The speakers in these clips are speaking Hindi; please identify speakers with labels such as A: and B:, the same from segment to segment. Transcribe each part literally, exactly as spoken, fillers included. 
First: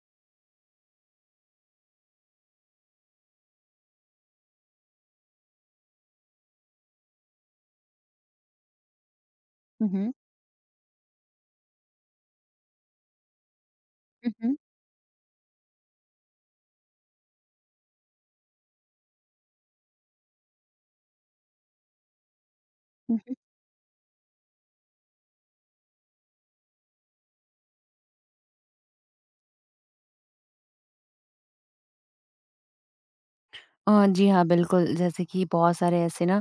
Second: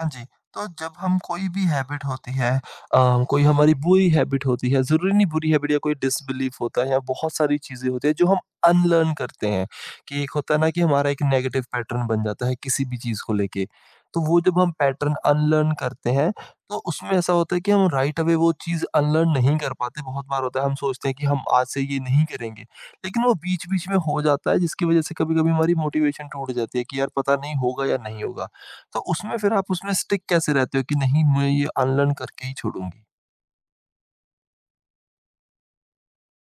A: हाँ जी, तो जब हम कोई भी हैबिट होती है अ, कोई हमारी बुरी हैबिट होती है, ज़रूरी नहीं बुरी हैबिट या कोई डिसबिलीफ होता है या बहुत सारी चीज़ें होती हैं जो हम अनलर्न करते हैं,
B: Hı hı.
A: कि एक होता है ना कि हमारा एक नेगेटिव पैटर्न बन जाता है किसी भी चीज़ को लेके। तो
B: Hı
A: वो
B: hı.
A: जब हम पैटर्न अनलर्न करते हैं, तो उसमें ऐसा होता है कि हम राइट अवे वो चीज़ अनलर्न नहीं कर पाते, बहुत बार होता है हम सोचते हैं कि हम आज से ये नहीं करेंगे।
B: Hı
A: लेकिन
B: hı.
A: वो बीच-बीच में हो जाता है जिसकी वज़ह से कभी-कभी हमारी मोटिवेशन टूट जाती है कि यार पता नहीं होगा या नहीं होगा। तो उसमें फिर आप उसमें स्टिक कैसे रहते हो कि नहीं मैं ये अनलर्न करके ही छोड़ूँगी?
B: अ, जी हाँ, बिल्कुल, जैसे कि बहुत सारे ऐसे ना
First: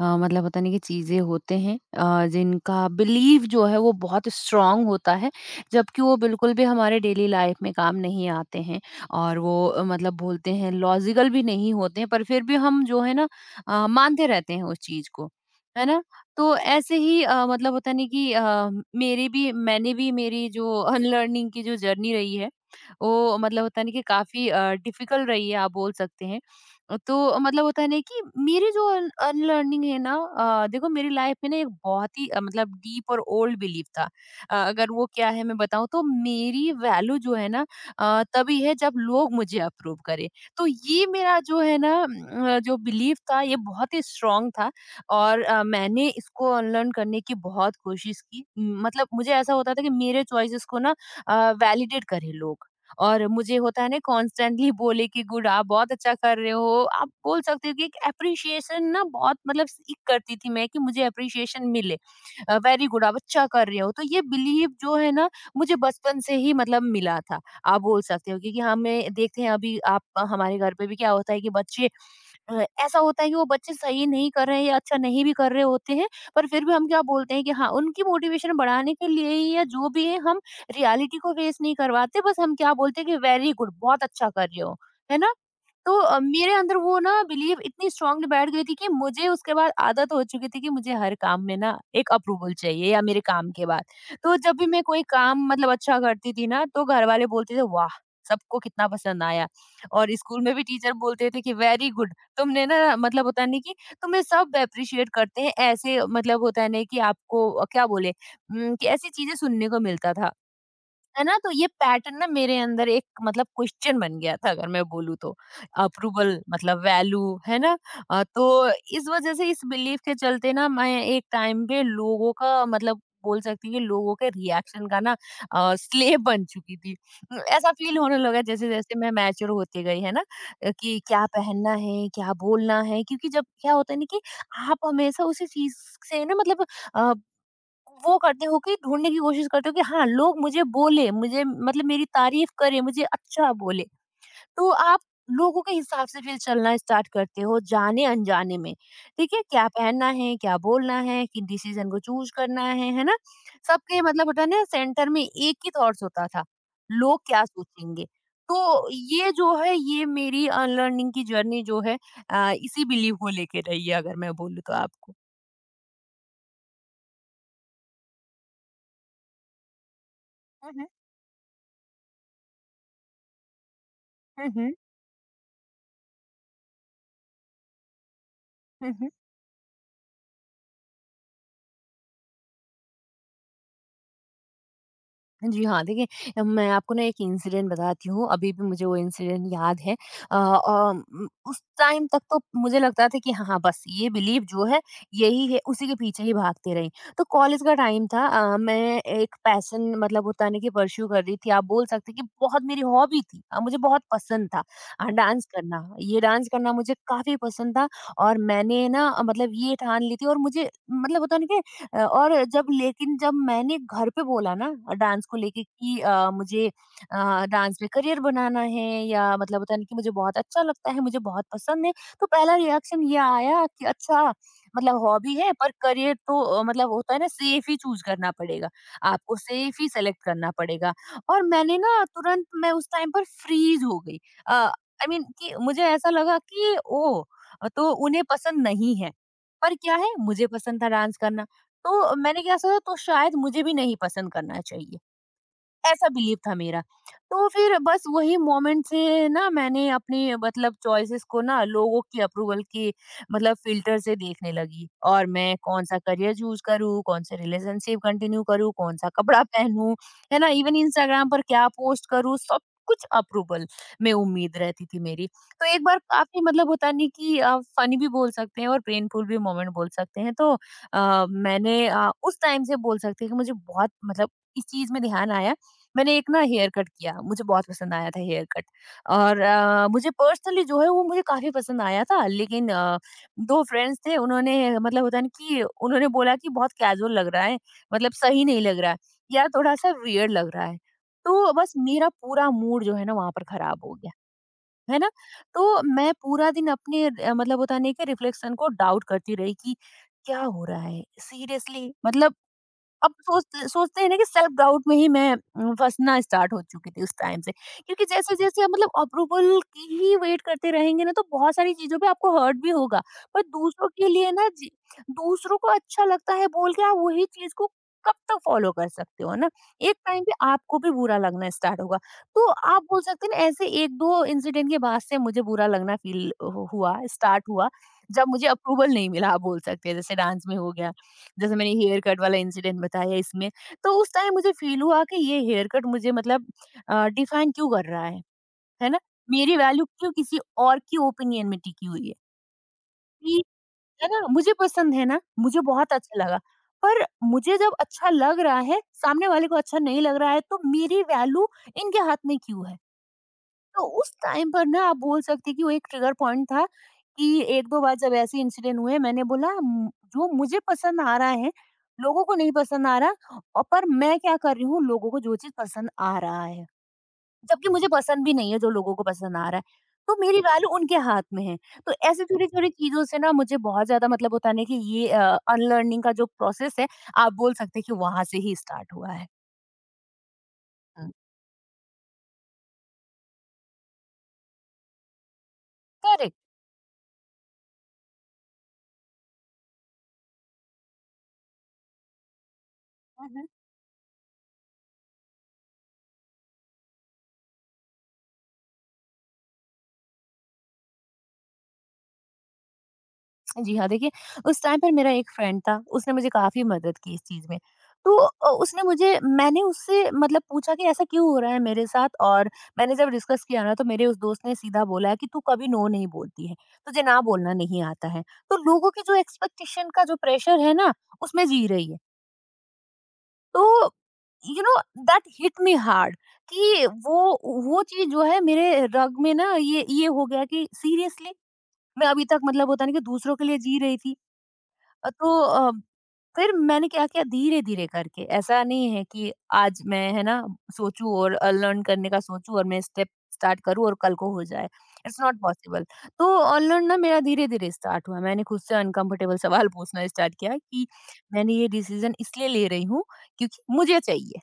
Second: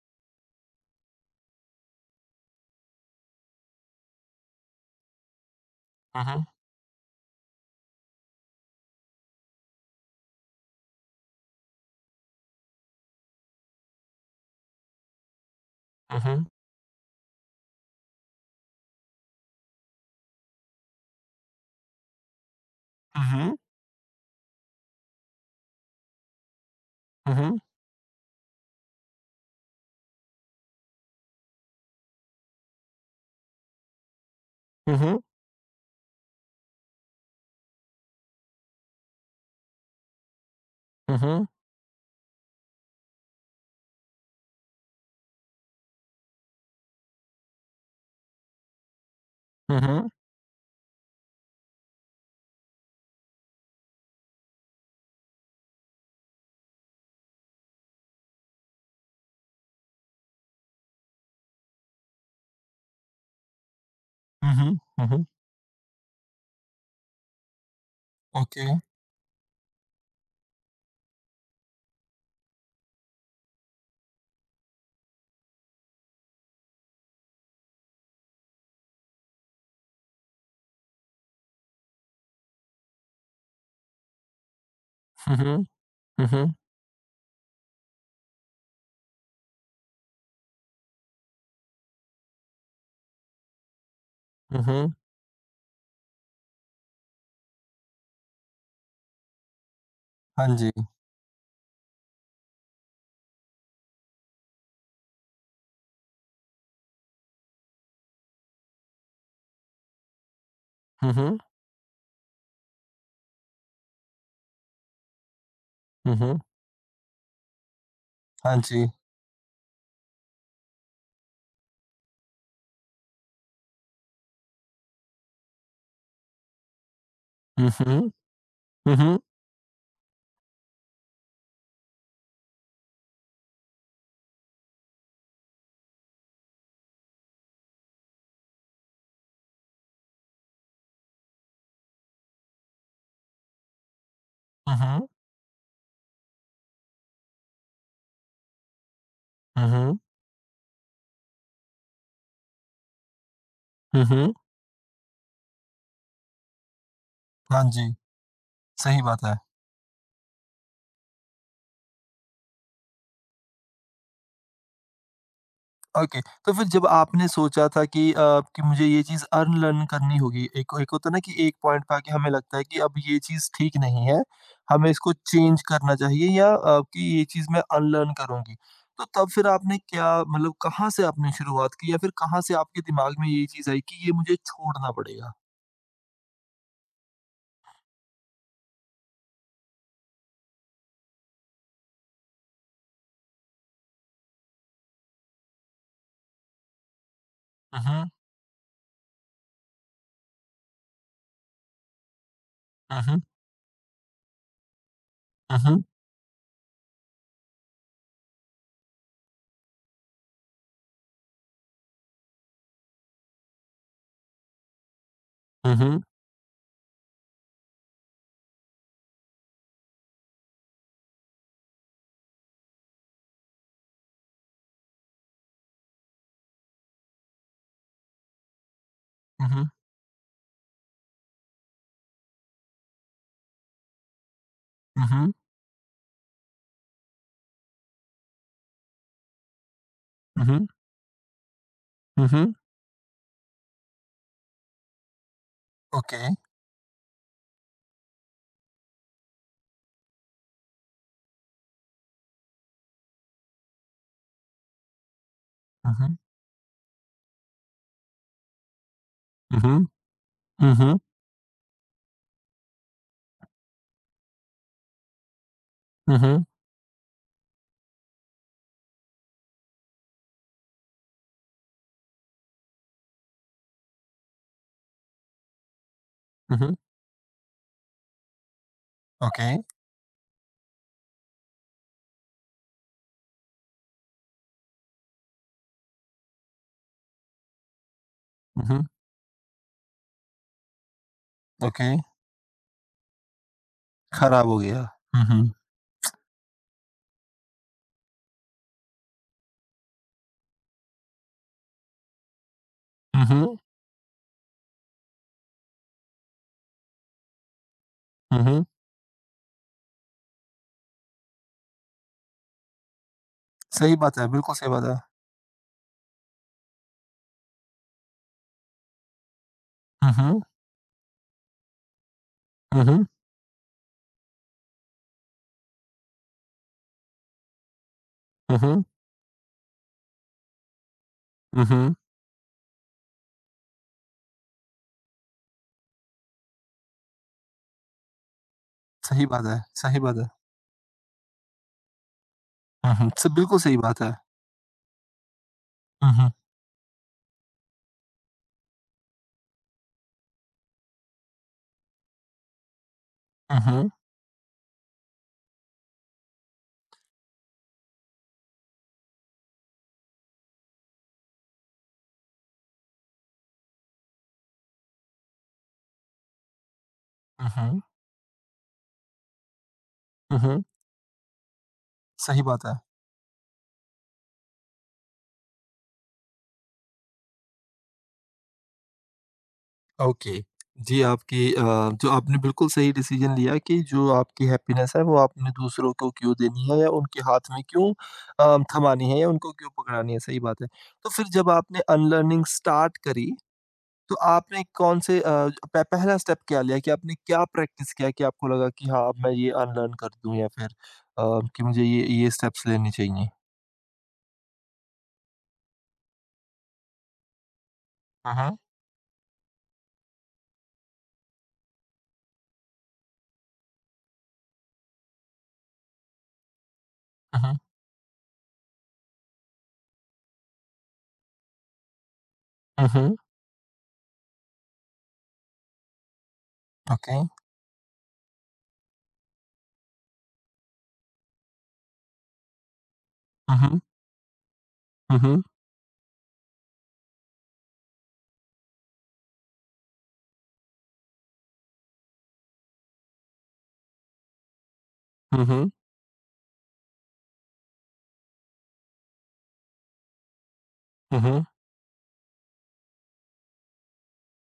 B: अ, मतलब होता नहीं कि चीज़ें होते हैं, अ, जिनका बिलीव जो है वो बहुत स्ट्रॉन्ग होता है, जबकि वो
A: हुँ, हुँ,
B: बिल्कुल भी हमारे डेली लाइफ में काम नहीं आते हैं और वो अ, मतलब बोलते हैं लॉजिकल भी नहीं होते हैं, पर फिर भी हम जो है ना अ, मानते रहते हैं उस चीज़ को, है ना?
A: हुँ, हुँ,
B: तो ऐसे ही अ, मतलब होता नहीं कि अ, मेरी भी मैंने भी मेरी जो अनलर्निंग की जो जर्नी रही है, वो
A: हुँ,
B: मतलब होता नहीं कि काफ़ी अ, डिफ़िकल्ट रही है आप बोल सकते हैं। अ,
A: हुँ,
B: तो
A: हुँ,
B: मतलब होता है ना कि मेरी जो अन अनलर्निंग है ना, अ, देखो मेरी लाइफ में ना एक बहुत ही अ, मतलब डीप और ओल्ड बिलीफ था। अ, अगर
A: हुँ,
B: वो
A: हुँ,
B: क्या है मैं बताऊँ तो मेरी वैल्यू जो है ना अ, तभी है जब लोग मुझे अप्रूव करें। तो ये
A: हुँ, हुँ,
B: मेरा
A: हुँ,
B: जो है ना, अम, अ, जो बिलीफ था ये बहुत ही स्ट्रॉन्ग था और अ, मैंने इसको अनलर्न करने की बहुत कोशिश की। म, मतलब मुझे ऐसा होता था कि
A: हुँ,
B: मेरे चॉइसेस को ना अ, वैलिडेट करें लोग। और मुझे होता है ना कॉन्स्टेंटली बोले कि गुड, आप बहुत अच्छा कर रहे हो, आप बोल सकते हो कि एक अप्रिशिएशन ना बहुत मतलब सीख करती थी मैं कि मुझे अप्रिशिएशन मिले, वेरी गुड, आप अच्छा कर रहे हो। तो ये
A: हुँ,
B: बिलीव जो
A: हुँ,
B: है
A: हुँ,
B: ना मुझे बचपन से ही मतलब मिला था, आप बोल सकते हो, क्योंकि
A: ओके, हुँ,
B: हमें देखते हैं अभी आप हमारे घर पे भी क्या होता है कि बच्चे, अ, ऐसा होता है कि वो बच्चे सही नहीं कर रहे हैं या अच्छा नहीं भी कर रहे होते हैं, पर फिर भी हम क्या बोलते हैं कि हाँ, उनकी मोटिवेशन बढ़ाने के लिए ही या जो भी है, हम रियलिटी को फेस नहीं करवाते, बस हम क्या बोलते हैं कि वेरी गुड, बहुत अच्छा कर रहे हो, है ना?
A: हुँ, हुँ,
B: तो अ, मेरे
A: हुँ,
B: अंदर वो ना बिलीव इतनी स्ट्रांगली बैठ गई थी कि मुझे उसके बाद आदत हो चुकी थी कि मुझे हर काम में ना एक अप्रूवल चाहिए या मेरे काम के बाद। तो जब
A: हुँ,
B: भी मैं
A: हुँ,
B: कोई काम मतलब अच्छा करती थी ना तो घर वाले बोलते थे, वाह, सबको कितना पसंद आया। और स्कूल
A: हाँ
B: में भी
A: जी,
B: टीचर बोलते थे कि वेरी गुड, तुमने ना मतलब होता नहीं कि तुम्हें सब अप्रिशिएट करते हैं, ऐसे मतलब होता नहीं कि आपको अ, क्या बोले, उम, कि ऐसी चीजें सुनने को मिलता था,
A: हुँ,
B: है ना?
A: हुँ,
B: तो ये पैटर्न ना मेरे अंदर एक मतलब क्वेश्चन बन गया था अगर मैं बोलूँ तो,
A: हुँ, हुँ,
B: अप्रूवल मतलब वैल्यू, है ना? अ, तो
A: हाँ जी,
B: इस वजह से, इस बिलीफ के चलते ना मैं एक टाइम पे लोगों का मतलब बोल सकती हूँ कि लोगों के रिएक्शन का ना अ, स्लेव बन चुकी थी। उम,
A: हुँ,
B: ऐसा फील
A: हुँ,
B: होने लगा
A: हुँ,
B: जैसे-जैसे मैं
A: हुँ,
B: मैच्योर होती गई, है ना? अ, कि क्या पहनना है, क्या बोलना है, क्योंकि जब क्या होता है ना कि आप हमेशा उसी चीज़ से ना मतलब अ, वो करती हूँ कि ढूँढने की कोशिश करती हूँ कि हाँ, लोग मुझे बोले, मुझे मतलब मेरी तारीफ़ करें, मुझे अच्छा बोले। तो
A: हुँ,
B: आप
A: हुँ,
B: लोगों के हिसाब से फिर चलना स्टार्ट करते हो जाने-अनजाने में, ठीक है? क्या
A: हुँ,
B: पहनना है, क्या बोलना है, किन डिसीज़न को चूज़ करना है, है ना? सबके
A: हुँ,
B: मतलब
A: हुँ,
B: होता है ना सेंटर में एक ही थॉट्स होता था, लोग क्या
A: हाँ जी,
B: सोचेंगे? तो
A: सही बात
B: ये
A: है।
B: जो है ये मेरी अनलर्निंग की जर्नी जो है अ, इसी बिलीव को लेके रही है, अगर मैं बोलूँ तो आपको।
A: ओके, तो फिर जब आपने सोचा था कि अ, कि मुझे ये चीज़ अनलर्न करनी होगी,
B: हुँ,
A: एक
B: हुँ।
A: एक होता है ना कि एक पॉइंट पे आके हमें लगता है कि अब ये चीज़ ठीक नहीं है,
B: हुँ, हुँ।
A: हमें इसको चेंज करना चाहिए या अ, कि ये चीज़ मैं अनलर्न करूँगी।
B: हुँ,
A: तो
B: हुँ।
A: तब फिर आपने क्या मतलब कहाँ से आपने शुरुआत की या फिर कहाँ से आपके दिमाग में ये चीज़ आई कि ये मुझे छोड़ना पड़ेगा?
B: जी हाँ, देखिए मैं आपको ना एक इंसिडेंट बताती हूँ, अभी भी मुझे वो इंसिडेंट याद है। अ अ, उम, उस टाइम तक तो मुझे लगता था कि हाँ, हाँ, बस ये बिलीफ जो है, यही है, उसी के पीछे ही भागते रहीं। तो कॉलेज का टाइम
A: उहुँ,
B: था। अ, मैं एक पैशन मतलब होता है ना कि परस्यू कर रही थी, आप बोल सकते हैं कि बहुत मेरी हॉबी
A: उहुँ,
B: थी। अ, मुझे बहुत पसंद था अ, डांस
A: उहुँ,
B: करना। ये डांस करना मुझे काफ़ी पसंद था, और मैंने ना अ, मतलब ये ठान ली थी और मुझे मतलब होता है ना कि, अ, और जब, लेकिन जब मैंने घर पे बोला ना डांस को लेके कि
A: उहुँ,
B: अ, मुझे अ, डांस में करियर बनाना है, या मतलब होता है ना कि मुझे बहुत अच्छा लगता है, मुझे बहुत पसंद है, तो पहला रिएक्शन ये आया कि अच्छा, मतलब हॉबी है पर करियर तो अ, मतलब होता है ना सेफ ही चूज़ करना पड़ेगा, आपको
A: उहुँ,
B: सेफ ही सेलेक्ट करना पड़ेगा। और मैंने ना तुरंत, मैं उस टाइम पर फ्रीज़ हो गई। अ, आई मीन
A: उहुँ,
B: कि मुझे ऐसा लगा कि ओह! तो उन्हें पसंद नहीं है। पर क्या है, मुझे
A: उहुँ,
B: पसंद था डांस करना। तो मैंने
A: उहुँ,
B: क्या सोचा, तो शायद मुझे भी नहीं पसंद करना चाहिए, ऐसा
A: ओके।
B: बिलीव था मेरा। तो फिर बस वही मोमेंट से ना मैंने अपनी मतलब चॉइसेस को ना लोगों की अप्रूवल की मतलब फ़िल्टर से देखने लगी, और मैं कौन-सा
A: उहुँ,
B: करियर चूज़ करूँ, कौन से रिलेशनशिप कंटिन्यू करूँ, कौन-सा कपड़ा
A: उहुँ,
B: पहनूँ, है ना? इवन
A: उहुँ,
B: इंस्टाग्राम पर क्या पोस्ट करूँ, सब कुछ अप्रूवल में उम्मीद रहती थी मेरी। तो एक बार
A: उहुँ,
B: काफ़ी मतलब होता नहीं कि अ, फ़नी भी बोल सकते हैं और पेनफुल भी मोमेंट बोल सकते हैं। तो अ, मैंने अ, उस टाइम से बोल सकते हैं कि मुझे बहुत मतलब इस चीज़ में ध्यान आया। मैंने एक ना हेयर
A: उहुँ,
B: कट किया, मुझे बहुत पसंद आया था हेयर कट, और
A: ओके।
B: अ, मुझे पर्सनली जो है वो मुझे काफ़ी पसंद आया था, लेकिन अ, दो फ्रेंड्स थे, उन्होंने मतलब होता है ना कि उन्होंने बोला कि बहुत कैजुअल लग रहा है, मतलब सही नहीं लग
A: उहुँ,
B: रहा है या थोड़ा-सा वियर्ड लग रहा है। तो बस
A: ओके।
B: मेरा पूरा मूड जो है ना वहाँ पर खराब हो गया,
A: खराब हो गया।
B: है ना?
A: हुँ, हुँ।
B: तो मैं पूरा दिन अपने अ, मतलब होता नहीं कि रिफ्लेक्शन को डाउट करती रही कि क्या हो रहा है? सीरियसली मतलब अब
A: हुँ, हुँ।
B: सोचते सोचते हैं ना कि सेल्फ डाउट में ही मैं अ, फंसना स्टार्ट हो चुकी थी उस टाइम से, क्योंकि जैसे
A: हुँ,
B: जैसे
A: हुँ।
B: आप मतलब अप्रूवल की ही वेट करते रहेंगे ना तो बहुत सारी चीजों पे आपको हर्ट भी होगा। पर दूसरों
A: सही
B: के
A: बात है,
B: लिए ना
A: बिल्कुल
B: जी-
A: सही बात है।
B: दूसरों को अच्छा लगता है बोल के आप वही चीज को कब तक फॉलो कर सकते हो ना, एक
A: हुँ,
B: टाइम पे
A: हुँ।
B: आपको भी बुरा लगना स्टार्ट होगा। तो आप
A: हुँ,
B: बोल
A: हुँ।
B: सकते हैं ना, ऐसे एक दो इंसिडेंट के बाद से मुझे बुरा लगना फील हुआ, स्टार्ट हुआ जब मुझे
A: हुँ, हुँ।
B: अप्रूवल नहीं मिला, आप बोल सकते हैं, जैसे डांस में हो गया, जैसे
A: हुँ,
B: मैंने
A: हुँ।
B: हेयर कट वाला इंसिडेंट बताया इसमें, तो उस टाइम मुझे फ़ील हुआ कि ये हेयर कट मुझे मतलब अ, डिफाइन क्यों कर रहा है, है ना?
A: सही बात
B: मेरी
A: है,
B: वैल्यू
A: सही
B: क्यों
A: बात है।
B: किसी और की ओपिनियन में टिकी हुई है?
A: हुँ, हुँ। स
B: कि,
A: बिल्कुल सही बात
B: है
A: है।
B: ना, मुझे पसंद है ना, मुझे बहुत
A: हुँ,
B: अच्छा
A: हुँ।
B: लगा, पर मुझे जब अच्छा लग रहा है, सामने वाले को अच्छा नहीं लग रहा है, तो मेरी वैल्यू इनके हाथ में क्यों है?
A: हुँ,
B: तो
A: हुँ।
B: उस टाइम पर ना आप बोल सकते हैं कि वो एक ट्रिगर पॉइंट था कि एक दो बार जब ऐसे इंसिडेंट हुए, मैंने बोला, "म- जो मुझे पसंद आ रहा है लोगों को नहीं पसंद आ रहा, और पर मैं क्या कर रही हूँ, लोगों को जो चीज पसंद आ रहा है,
A: हुँ,
B: जबकि
A: हुँ।
B: मुझे पसंद भी नहीं है जो लोगों को पसंद आ रहा है, तो
A: हुँ,
B: मेरी गाल
A: हुँ।
B: उनके हाथ में है। तो ऐसे
A: सही
B: छोटी
A: बात
B: छोटी
A: है।
B: चीजों से ना मुझे बहुत ज्यादा मतलब होता नहीं कि ये अनलर्निंग का जो प्रोसेस है, आप बोल सकते हैं कि वहां से ही स्टार्ट हुआ है।
A: ओके। जी, आपकी अ, जो आपने बिल्कुल सही डिसीज़न लिया कि जो आपकी हैप्पीनेस है वो आपने दूसरों को क्यों
B: करेक्ट।
A: देनी है या उनके हाथ में क्यों अ, थमानी है या उनको क्यों पकड़ानी है, सही बात है। तो फिर जब आपने अनलर्निंग स्टार्ट करी तो आपने कौन से अ, प पहला स्टेप क्या लिया कि आपने क्या प्रैक्टिस किया कि आपको लगा कि हाँ, अब मैं ये अनलर्न कर दूँ या फिर अ, कि मुझे ये ये स्टेप्स लेने चाहिए?
B: जी हाँ, देखिए उस टाइम पर मेरा एक फ्रेंड था, उसने मुझे काफ़ी मदद की इस चीज़ में। तो
A: हुँ,
B: अ,
A: हुँ।
B: उसने मुझे, मैंने उससे मतलब पूछा कि ऐसा क्यों हो रहा है मेरे साथ। और मैंने जब डिस्कस किया ना तो मेरे उस दोस्त ने सीधा बोला है कि तू कभी नो नहीं बोलती है, तुझे ना
A: हुँ,
B: बोलना
A: हुँ।
B: नहीं आता है। तो लोगों की जो एक्सपेक्टेशन का जो प्रेशर है ना, उसमें जी रही है।
A: हुँ, हुँ।
B: तो you know, that hit me hard कि
A: ओके।
B: वो वो चीज़ जो है मेरे रग में ना ये ये हो गया कि सीरियसली मैं अभी तक मतलब होता नहीं कि दूसरों के
A: हुँ,
B: लिए जी
A: हुँ।
B: रही थी। अ,
A: हुँ,
B: तो
A: हुँ।
B: अ, फिर मैंने क्या किया धीरे-धीरे करके, ऐसा नहीं है कि आज मैं, है ना, सोचूँ और अ, लर्न करने का सोचूँ और मैं स्टेप स्टार्ट करूँ और कल को हो जाए। It's not
A: hmm, hmm.
B: Possible. तो अनलर्न ना मेरा धीरे-धीरे स्टार्ट हुआ। मैंने खुद से अनकम्फर्टेबल सवाल पूछना स्टार्ट किया कि
A: हुँ, हुँ।
B: मैंने ये डिसीजन इसलिए ले रही हूँ क्योंकि मुझे चाहिए।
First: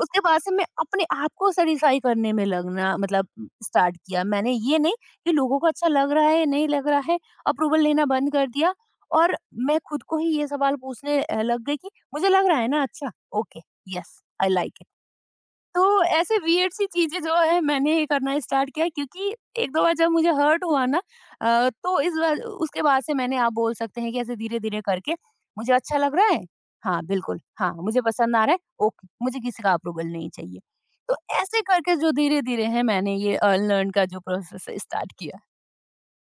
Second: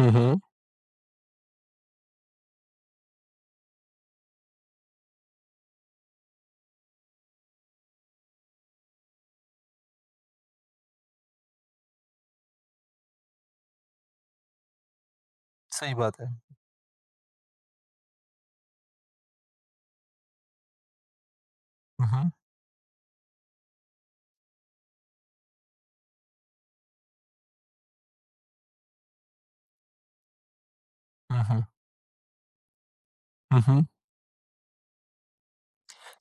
A: हुँ,
B: उसके बाद
A: हुँ।
B: से मैं अपने आप को सैटिस्फाई करने में लगना मतलब स्टार्ट किया, मैंने ये नहीं कि लोगों को अच्छा लग रहा है नहीं लग रहा है, अप्रूवल लेना बंद कर दिया। और मैं खुद को ही ये सवाल पूछने अ, लग गई कि मुझे लग रहा है ना अच्छा। Okay, yes I like.
A: सही
B: तो
A: बात है।
B: ऐसे वियर्ड सी चीज़ें जो है मैंने करना स्टार्ट किया, क्योंकि एक दो बार जब मुझे हर्ट हुआ ना अ, तो
A: हुँ,
B: इस
A: हुँ।
B: बार उसके बाद से मैंने, आप बोल सकते हैं कि, ऐसे धीरे-धीरे करके मुझे अच्छा लग रहा है, हाँ, बिल्कुल, हाँ, मुझे पसंद आ रहा है, ओके, मुझे किसी का अप्रूवल नहीं चाहिए। तो
A: हुँ,
B: ऐसे
A: हुँ।
B: करके जो धीरे-धीरे है मैंने ये अ,
A: हुँ, हुँ।
B: लर्न का जो प्रोसेस है स्टार्ट किया।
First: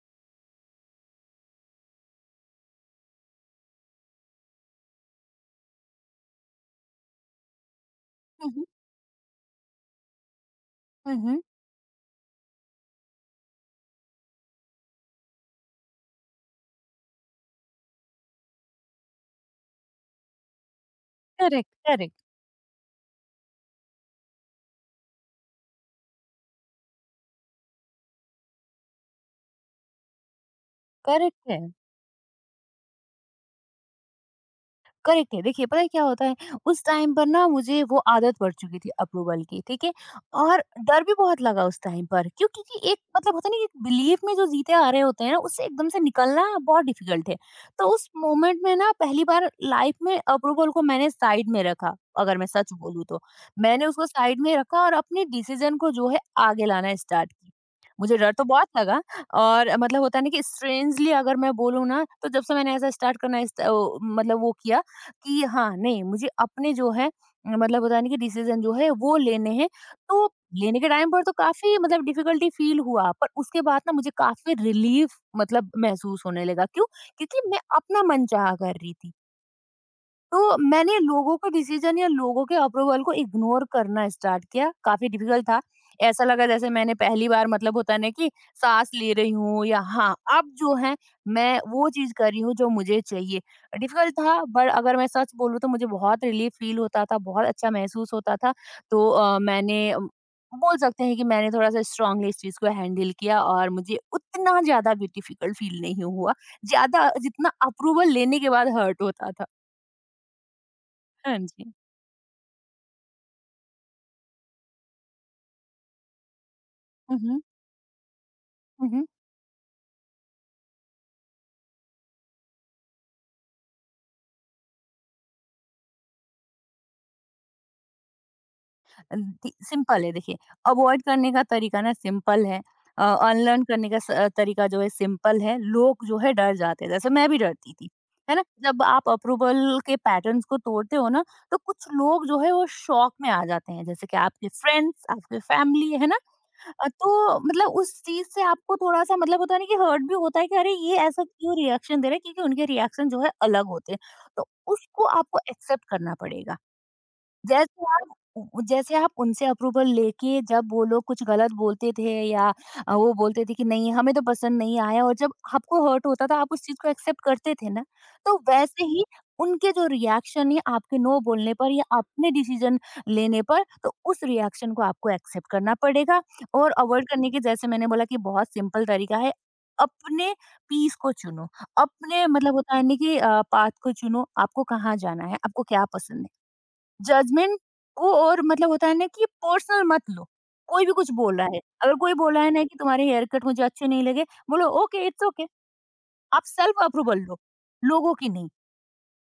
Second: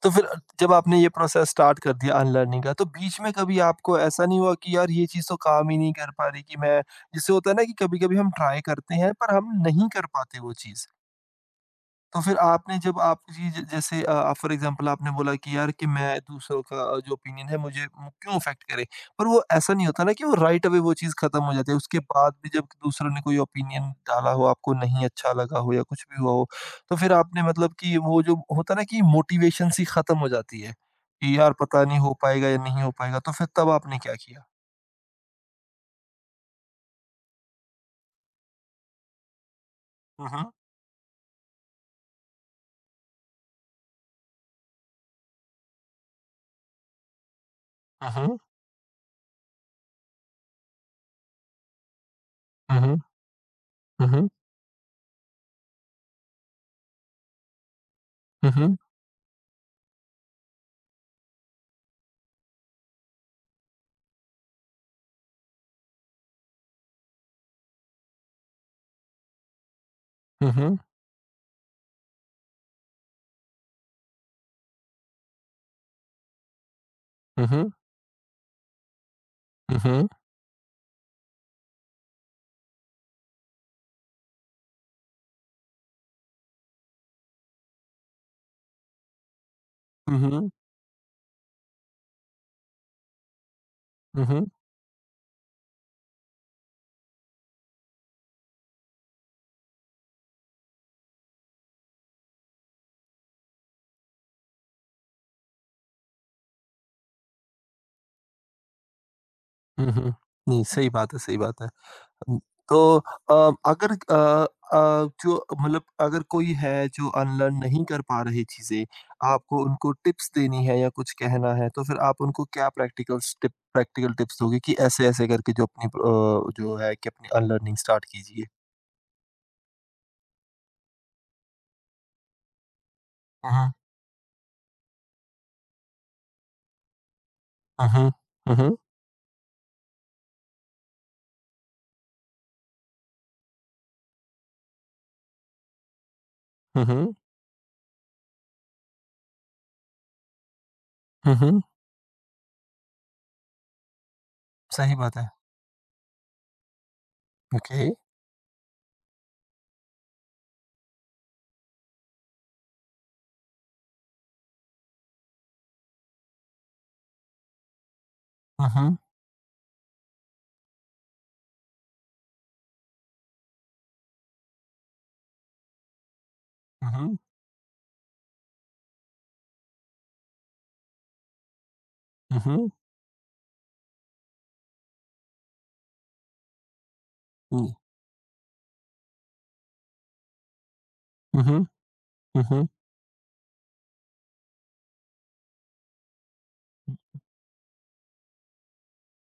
A: तो फिर जब आपने ये प्रोसेस स्टार्ट कर दिया अनलर्निंग का, तो बीच में कभी आपको ऐसा नहीं हुआ कि यार ये चीज़ तो काम ही नहीं कर पा रही कि मैं जैसे होता है ना कि कभी-कभी हम
B: हुँ,
A: ट्राई
B: हुँ।
A: करते हैं पर हम नहीं कर पाते वो चीज़।
B: हुँ, हुँ।
A: तो फिर आपने जब आप किसी ज जैसे अ, आप फॉर एग्ज़ाम्पल आपने बोला कि यार कि मैं दूसरों का अ, जो ओपिनियन है मुझे मु- क्यों अफ़ेक्ट करे? पर वो ऐसा नहीं होता ना कि वो राइट अवे वो चीज़ ख़त्म हो
B: करेक्ट,
A: जाती है। उसके
B: करेक्ट,
A: बाद भी जब दूसरों ने कोई ओपिनियन डाला हो, आपको नहीं अच्छा लगा हो या कुछ भी हुआ हो, तो फिर आपने मतलब कि वो जो होता है ना कि मोटिवेशन सी ख़त्म हो जाती है, कि
B: करेक्ट
A: यार
B: है।
A: पता नहीं हो पाएगा या नहीं हो पाएगा, तो फिर तब आपने क्या किया?
B: करेक्ट है। देखिए, पता है क्या होता है, उस टाइम पर ना मुझे वो आदत पड़ चुकी थी अप्रूवल की, ठीक है?
A: हुँ, हुँ।
B: और डर भी बहुत लगा उस टाइम पर, क्योंकि कि एक मतलब होता है ना, एक बिलीफ में जो जीते आ रहे होते हैं ना, उससे एकदम से निकलना बहुत डिफ़िकल्ट है। तो उस
A: हुँ, हुँ।
B: मोमेंट में ना पहली बार लाइफ़ में अप्रूवल को मैंने साइड में रखा, अगर मैं सच
A: हुँ, हुँ।
B: बोलूँ तो। मैंने उसको
A: हुँ, हुँ।
B: साइड में रखा और अपने डिसीज़न को जो है आगे लाना स्टार्ट की। मुझे डर तो बहुत लगा, और मतलब होता है ना कि स्ट्रेंजली अगर मैं बोलूँ ना, तो जब से मैंने ऐसा स्टार्ट करना इस अ, मतलब वो किया कि हाँ, नहीं मुझे अपने जो है मतलब होता है ना कि डिसीज़न जो है वो लेने हैं। तो
A: हुँ, हुँ।
B: लेने के टाइम पर तो काफ़ी मतलब डिफ़िकल्टी फ़ील हुआ, पर उसके बाद ना मुझे काफ़ी रिलीफ़ मतलब महसूस होने लगा। क्यों?
A: हुँ,
B: क्योंकि मैं
A: हुँ।
B: अपना मनचाहा कर रही थी।
A: हुँ, हुँ।
B: तो मैंने लोगों के डिसीजन या लोगों के अप्रूवल को इग्नोर करना स्टार्ट किया। काफी डिफिकल्ट था। ऐसा लगा जैसे मैंने पहली बार मतलब होता है ना कि सांस ले रही हूँ, या हाँ
A: हुँ,
B: अब
A: हुँ।
B: जो है मैं वो चीज कर रही हूँ जो मुझे चाहिए। डिफिकल्ट
A: हुँ,
B: था,
A: हुँ।
B: बट अगर मैं सच बोलूँ तो मुझे बहुत रिलीफ फील होता था, बहुत अच्छा महसूस होता था। तो अ, मैंने अम, बोल सकते हैं कि मैंने थोड़ा सा स्ट्रांगली इस चीज को हैंडल किया, और मुझे उतना ज्यादा भी डिफिकल्ट फील नहीं हुआ, ज्यादा जितना अप्रूवल लेने के बाद हर्ट होता था।
A: हुँ, हुँ। नहीं, सही बात है,
B: हाँ
A: सही बात है।
B: जी।
A: उम, तो अ, अगर अ अ, जो मतलब अगर कोई है जो
B: हुँ,
A: अनलर्न नहीं कर पा रही चीज़ें,
B: हुँ, हुँ।
A: आपको उनको टिप्स देनी है या कुछ कहना है, तो फिर आप उनको क्या प्रैक्टिकल्स टिप प्रैक्टिकल टिप्स दोगे कि ऐसे-ऐसे करके जो अपनी अ, जो है कि अपनी अनलर्निंग स्टार्ट कीजिए?
B: दी सिंपल है। देखिए, अवॉइड करने का तरीका ना सिंपल है। अ,
A: हुँ,
B: अनलर्न
A: हुँ।
B: करने का स अ, तरीका जो है सिंपल है। लोग जो है डर जाते हैं, जैसे मैं भी डरती थी, है ना?
A: हुँ, हुँ। हुँ, हुँ।
B: जब आप अप्रूवल के पैटर्न्स को तोड़ते हो ना, तो कुछ लोग जो है वो शॉक में आ जाते हैं, जैसे कि आपके फ्रेंड्स, आपके फैमिली, है ना?
A: हुँ,
B: अ,
A: हुँ।
B: तो मतलब उस चीज़ से आपको थोड़ा-सा मतलब होता है ना कि हर्ट भी होता है कि अरे! ये ऐसा
A: हुँ,
B: क्यों
A: हुँ।
B: रिएक्शन दे रहा है? क्योंकि उनके रिएक्शन जो है अलग होते हैं। तो
A: सही
B: उसको
A: बात है।
B: आपको एक्सेप्ट करना पड़ेगा। जैसे
A: ओके।
B: आप उ जैसे आप उनसे अप्रूवल लेके जब वो लोग कुछ गलत बोलते थे, या अ, वो बोलते थे कि नहीं हमें तो पसंद नहीं आया, और जब आपको हर्ट होता था आप उस चीज़ को एक्सेप्ट करते थे ना, तो
A: हुँ,
B: वैसे
A: हुँ।
B: ही उनके जो रिएक्शन है आपके नो बोलने पर या अपने डिसीज़न लेने पर, तो उस रिएक्शन को आपको एक्सेप्ट करना पड़ेगा। और
A: हुँ,
B: अवॉइड
A: हुँ।
B: करने के, जैसे मैंने बोला, कि बहुत सिंपल तरीका है, अपने पीस को चुनो, अपने
A: हुँ,
B: मतलब
A: हुँ।
B: होता है ना कि अ, पाथ को चुनो, आपको कहाँ जाना है, आपको क्या पसंद है। जजमेंट को और मतलब होता है ना कि पर्सनल मत लो। कोई भी कुछ बोल
A: हुँ,
B: रहा है,
A: हुँ,
B: अगर कोई बोला
A: हुँ,
B: है ना
A: हुँ।
B: कि तुम्हारे हेयर कट मुझे अच्छे नहीं लगे, बोलो ओके इट्स ओके। आप सेल्फ अप्रूवल लो, लोगों की नहीं।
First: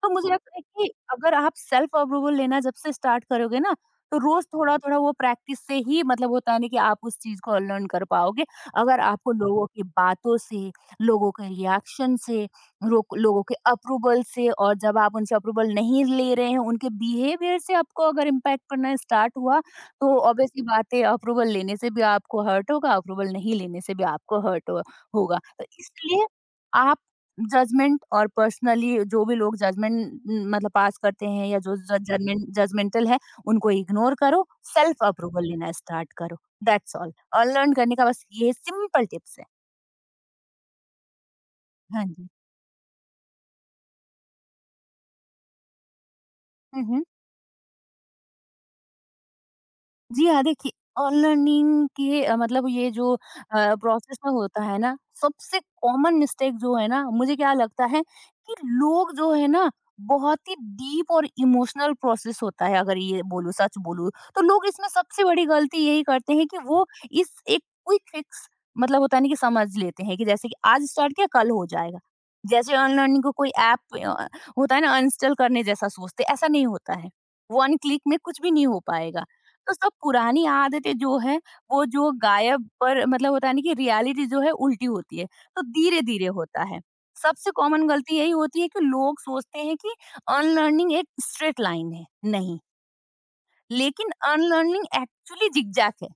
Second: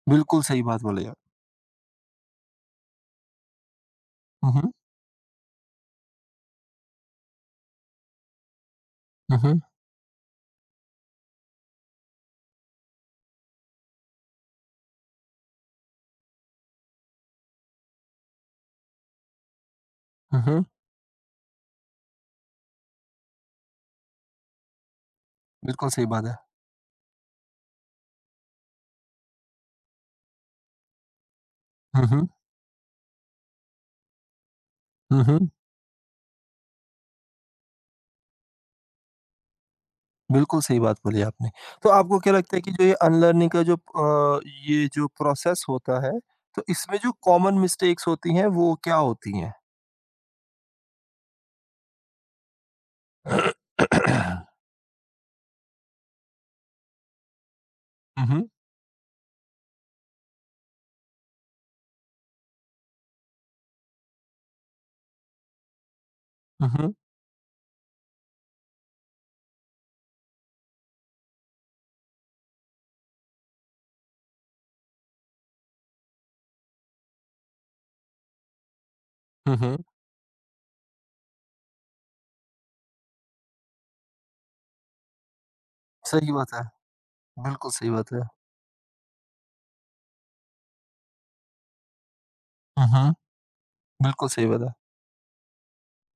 B: तो मुझे
A: बिल्कुल
B: लगता है
A: सही बात
B: कि
A: बोले आप।
B: अगर आप सेल्फ अप्रूवल लेना जब से स्टार्ट करोगे ना, तो रोज
A: हुँ, हुँ।
B: थोड़ा-थोड़ा वो प्रैक्टिस से ही मतलब होता है ना कि आप उस चीज़ को लर्न कर पाओगे। अगर आपको
A: हुँ, हुँ।
B: लोगों की बातों से, लोगों के रिएक्शन से, रोक लोगों के अप्रूवल से, और जब आप उनसे अप्रूवल नहीं ले रहे हैं, उनके बिहेवियर से आपको अगर इम्पैक्ट पड़ना स्टार्ट हुआ, तो
A: हुँ,
B: ऑब्वियस सी
A: हुँ।
B: बात है अप्रूवल लेने से भी आपको हर्ट होगा, अप्रूवल नहीं लेने से भी आपको हर्ट हो होगा। तो
A: बिल्कुल सही
B: इसलिए
A: बात है।
B: आप जजमेंट, और पर्सनली जो भी लोग जजमेंट मतलब पास करते हैं, या जो
A: हुँ, हुँ।
B: जजमेंट जजमेंटल है, उनको इग्नोर करो, सेल्फ
A: हुँ,
B: अप्रूवल
A: हुँ।
B: लेना स्टार्ट करो। That's all. और लर्न करने का बस ये सिंपल टिप्स है।
A: बिल्कुल सही बात बोली आपने। तो
B: हाँ
A: आपको
B: जी।
A: क्या लगता है कि जो ये अनलर्निंग का जो अ, ये जो प्रोसेस होता है, तो इसमें जो कॉमन मिस्टेक्स होती हैं वो क्या होती हैं?
B: जी हाँ, देखिए, ऑनलाइन के अ, मतलब ये जो अ, प्रोसेस में होता है ना, सबसे कॉमन मिस्टेक जो है ना, मुझे क्या लगता है
A: हुँ, हुँ।
B: कि लोग जो है ना, बहुत ही डीप और इमोशनल प्रोसेस होता है अगर ये बोलूँ, सच बोलूँ, तो लोग इसमें सबसे बड़ी गलती यही करते हैं कि
A: हुँ,
B: वो
A: हुँ।
B: इस एक क्विक फिक्स मतलब होता है ना कि समझ लेते हैं, कि जैसे कि आज स्टार्ट किया कल हो जाएगा। जैसे अनलर्निंग को कोई ऐप अ, होता है ना अनइंस्टॉल करने जैसा सोचते हैं, ऐसा नहीं होता है। वन क्लिक में कुछ भी नहीं हो पाएगा।
A: हुँ,
B: तो
A: हुँ।
B: सब पुरानी आदतें जो है वो जो गायब, पर मतलब होता है ना कि रियलिटी जो है उल्टी होती है, तो धीरे धीरे
A: सही बात है।
B: होता है। सबसे
A: बिल्कुल
B: कॉमन
A: सही बात
B: गलती
A: है।
B: यही होती है कि लोग सोचते हैं कि अनलर्निंग एक स्ट्रेट लाइन है। नहीं,
A: हुँ, हुँ।
B: लेकिन
A: बिल्कुल सही बात है।
B: अनलर्निंग एक्चुअली जिगजैग है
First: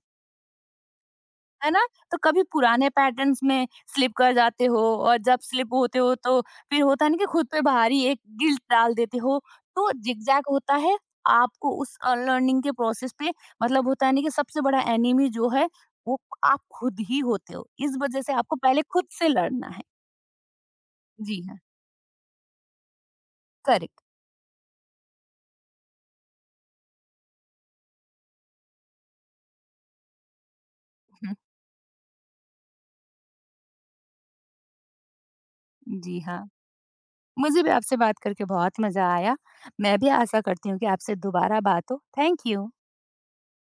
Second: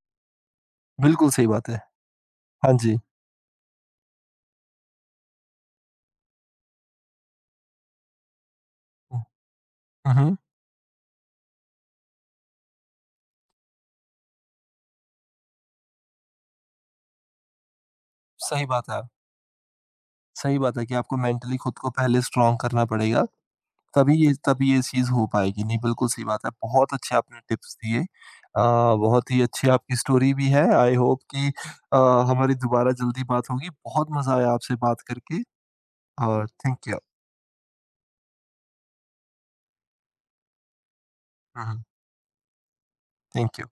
A: बिल्कुल सही बात
B: है ना?
A: है।
B: तो कभी
A: हाँ
B: पुराने
A: जी।
B: पैटर्न्स में स्लिप कर जाते हो, और जब स्लिप होते हो तो फिर होता है ना कि खुद पे भारी एक गिल्ट डाल देते हो। तो
A: हुँ, हुँ।
B: ज़िगज़ैग होता है, आपको उस अनलर्निंग के प्रोसेस पे मतलब होता है ना कि सबसे बड़ा एनिमी जो है वो आप खुद ही होते हो। इस वज़ह से आपको
A: सही
B: पहले
A: बात है।
B: खुद से लड़ना है।
A: सही बात है कि आपको
B: जी
A: मेंटली
B: हाँ,
A: खुद को पहले स्ट्रॉन्ग करना पड़ेगा।
B: करेक्ट।
A: तभी ये तभी ये चीज़ हो पाएगी। नहीं, बिल्कुल सही बात है। बहुत अच्छे आपने टिप्स दिए। अ, बहुत ही अच्छी आपकी स्टोरी भी है। आई होप
B: हुँ,
A: कि अ, हमारी दोबारा जल्दी बात होगी। बहुत मज़ा आया आपसे बात करके
B: जी हाँ।
A: और थैंक यू।
B: मुझे भी आपसे बात करके बहुत मज़ा आया। मैं भी आशा करती हूँ कि आपसे दोबारा
A: हुँ, हुँ।
B: बात हो। Thank you.
A: Thank you.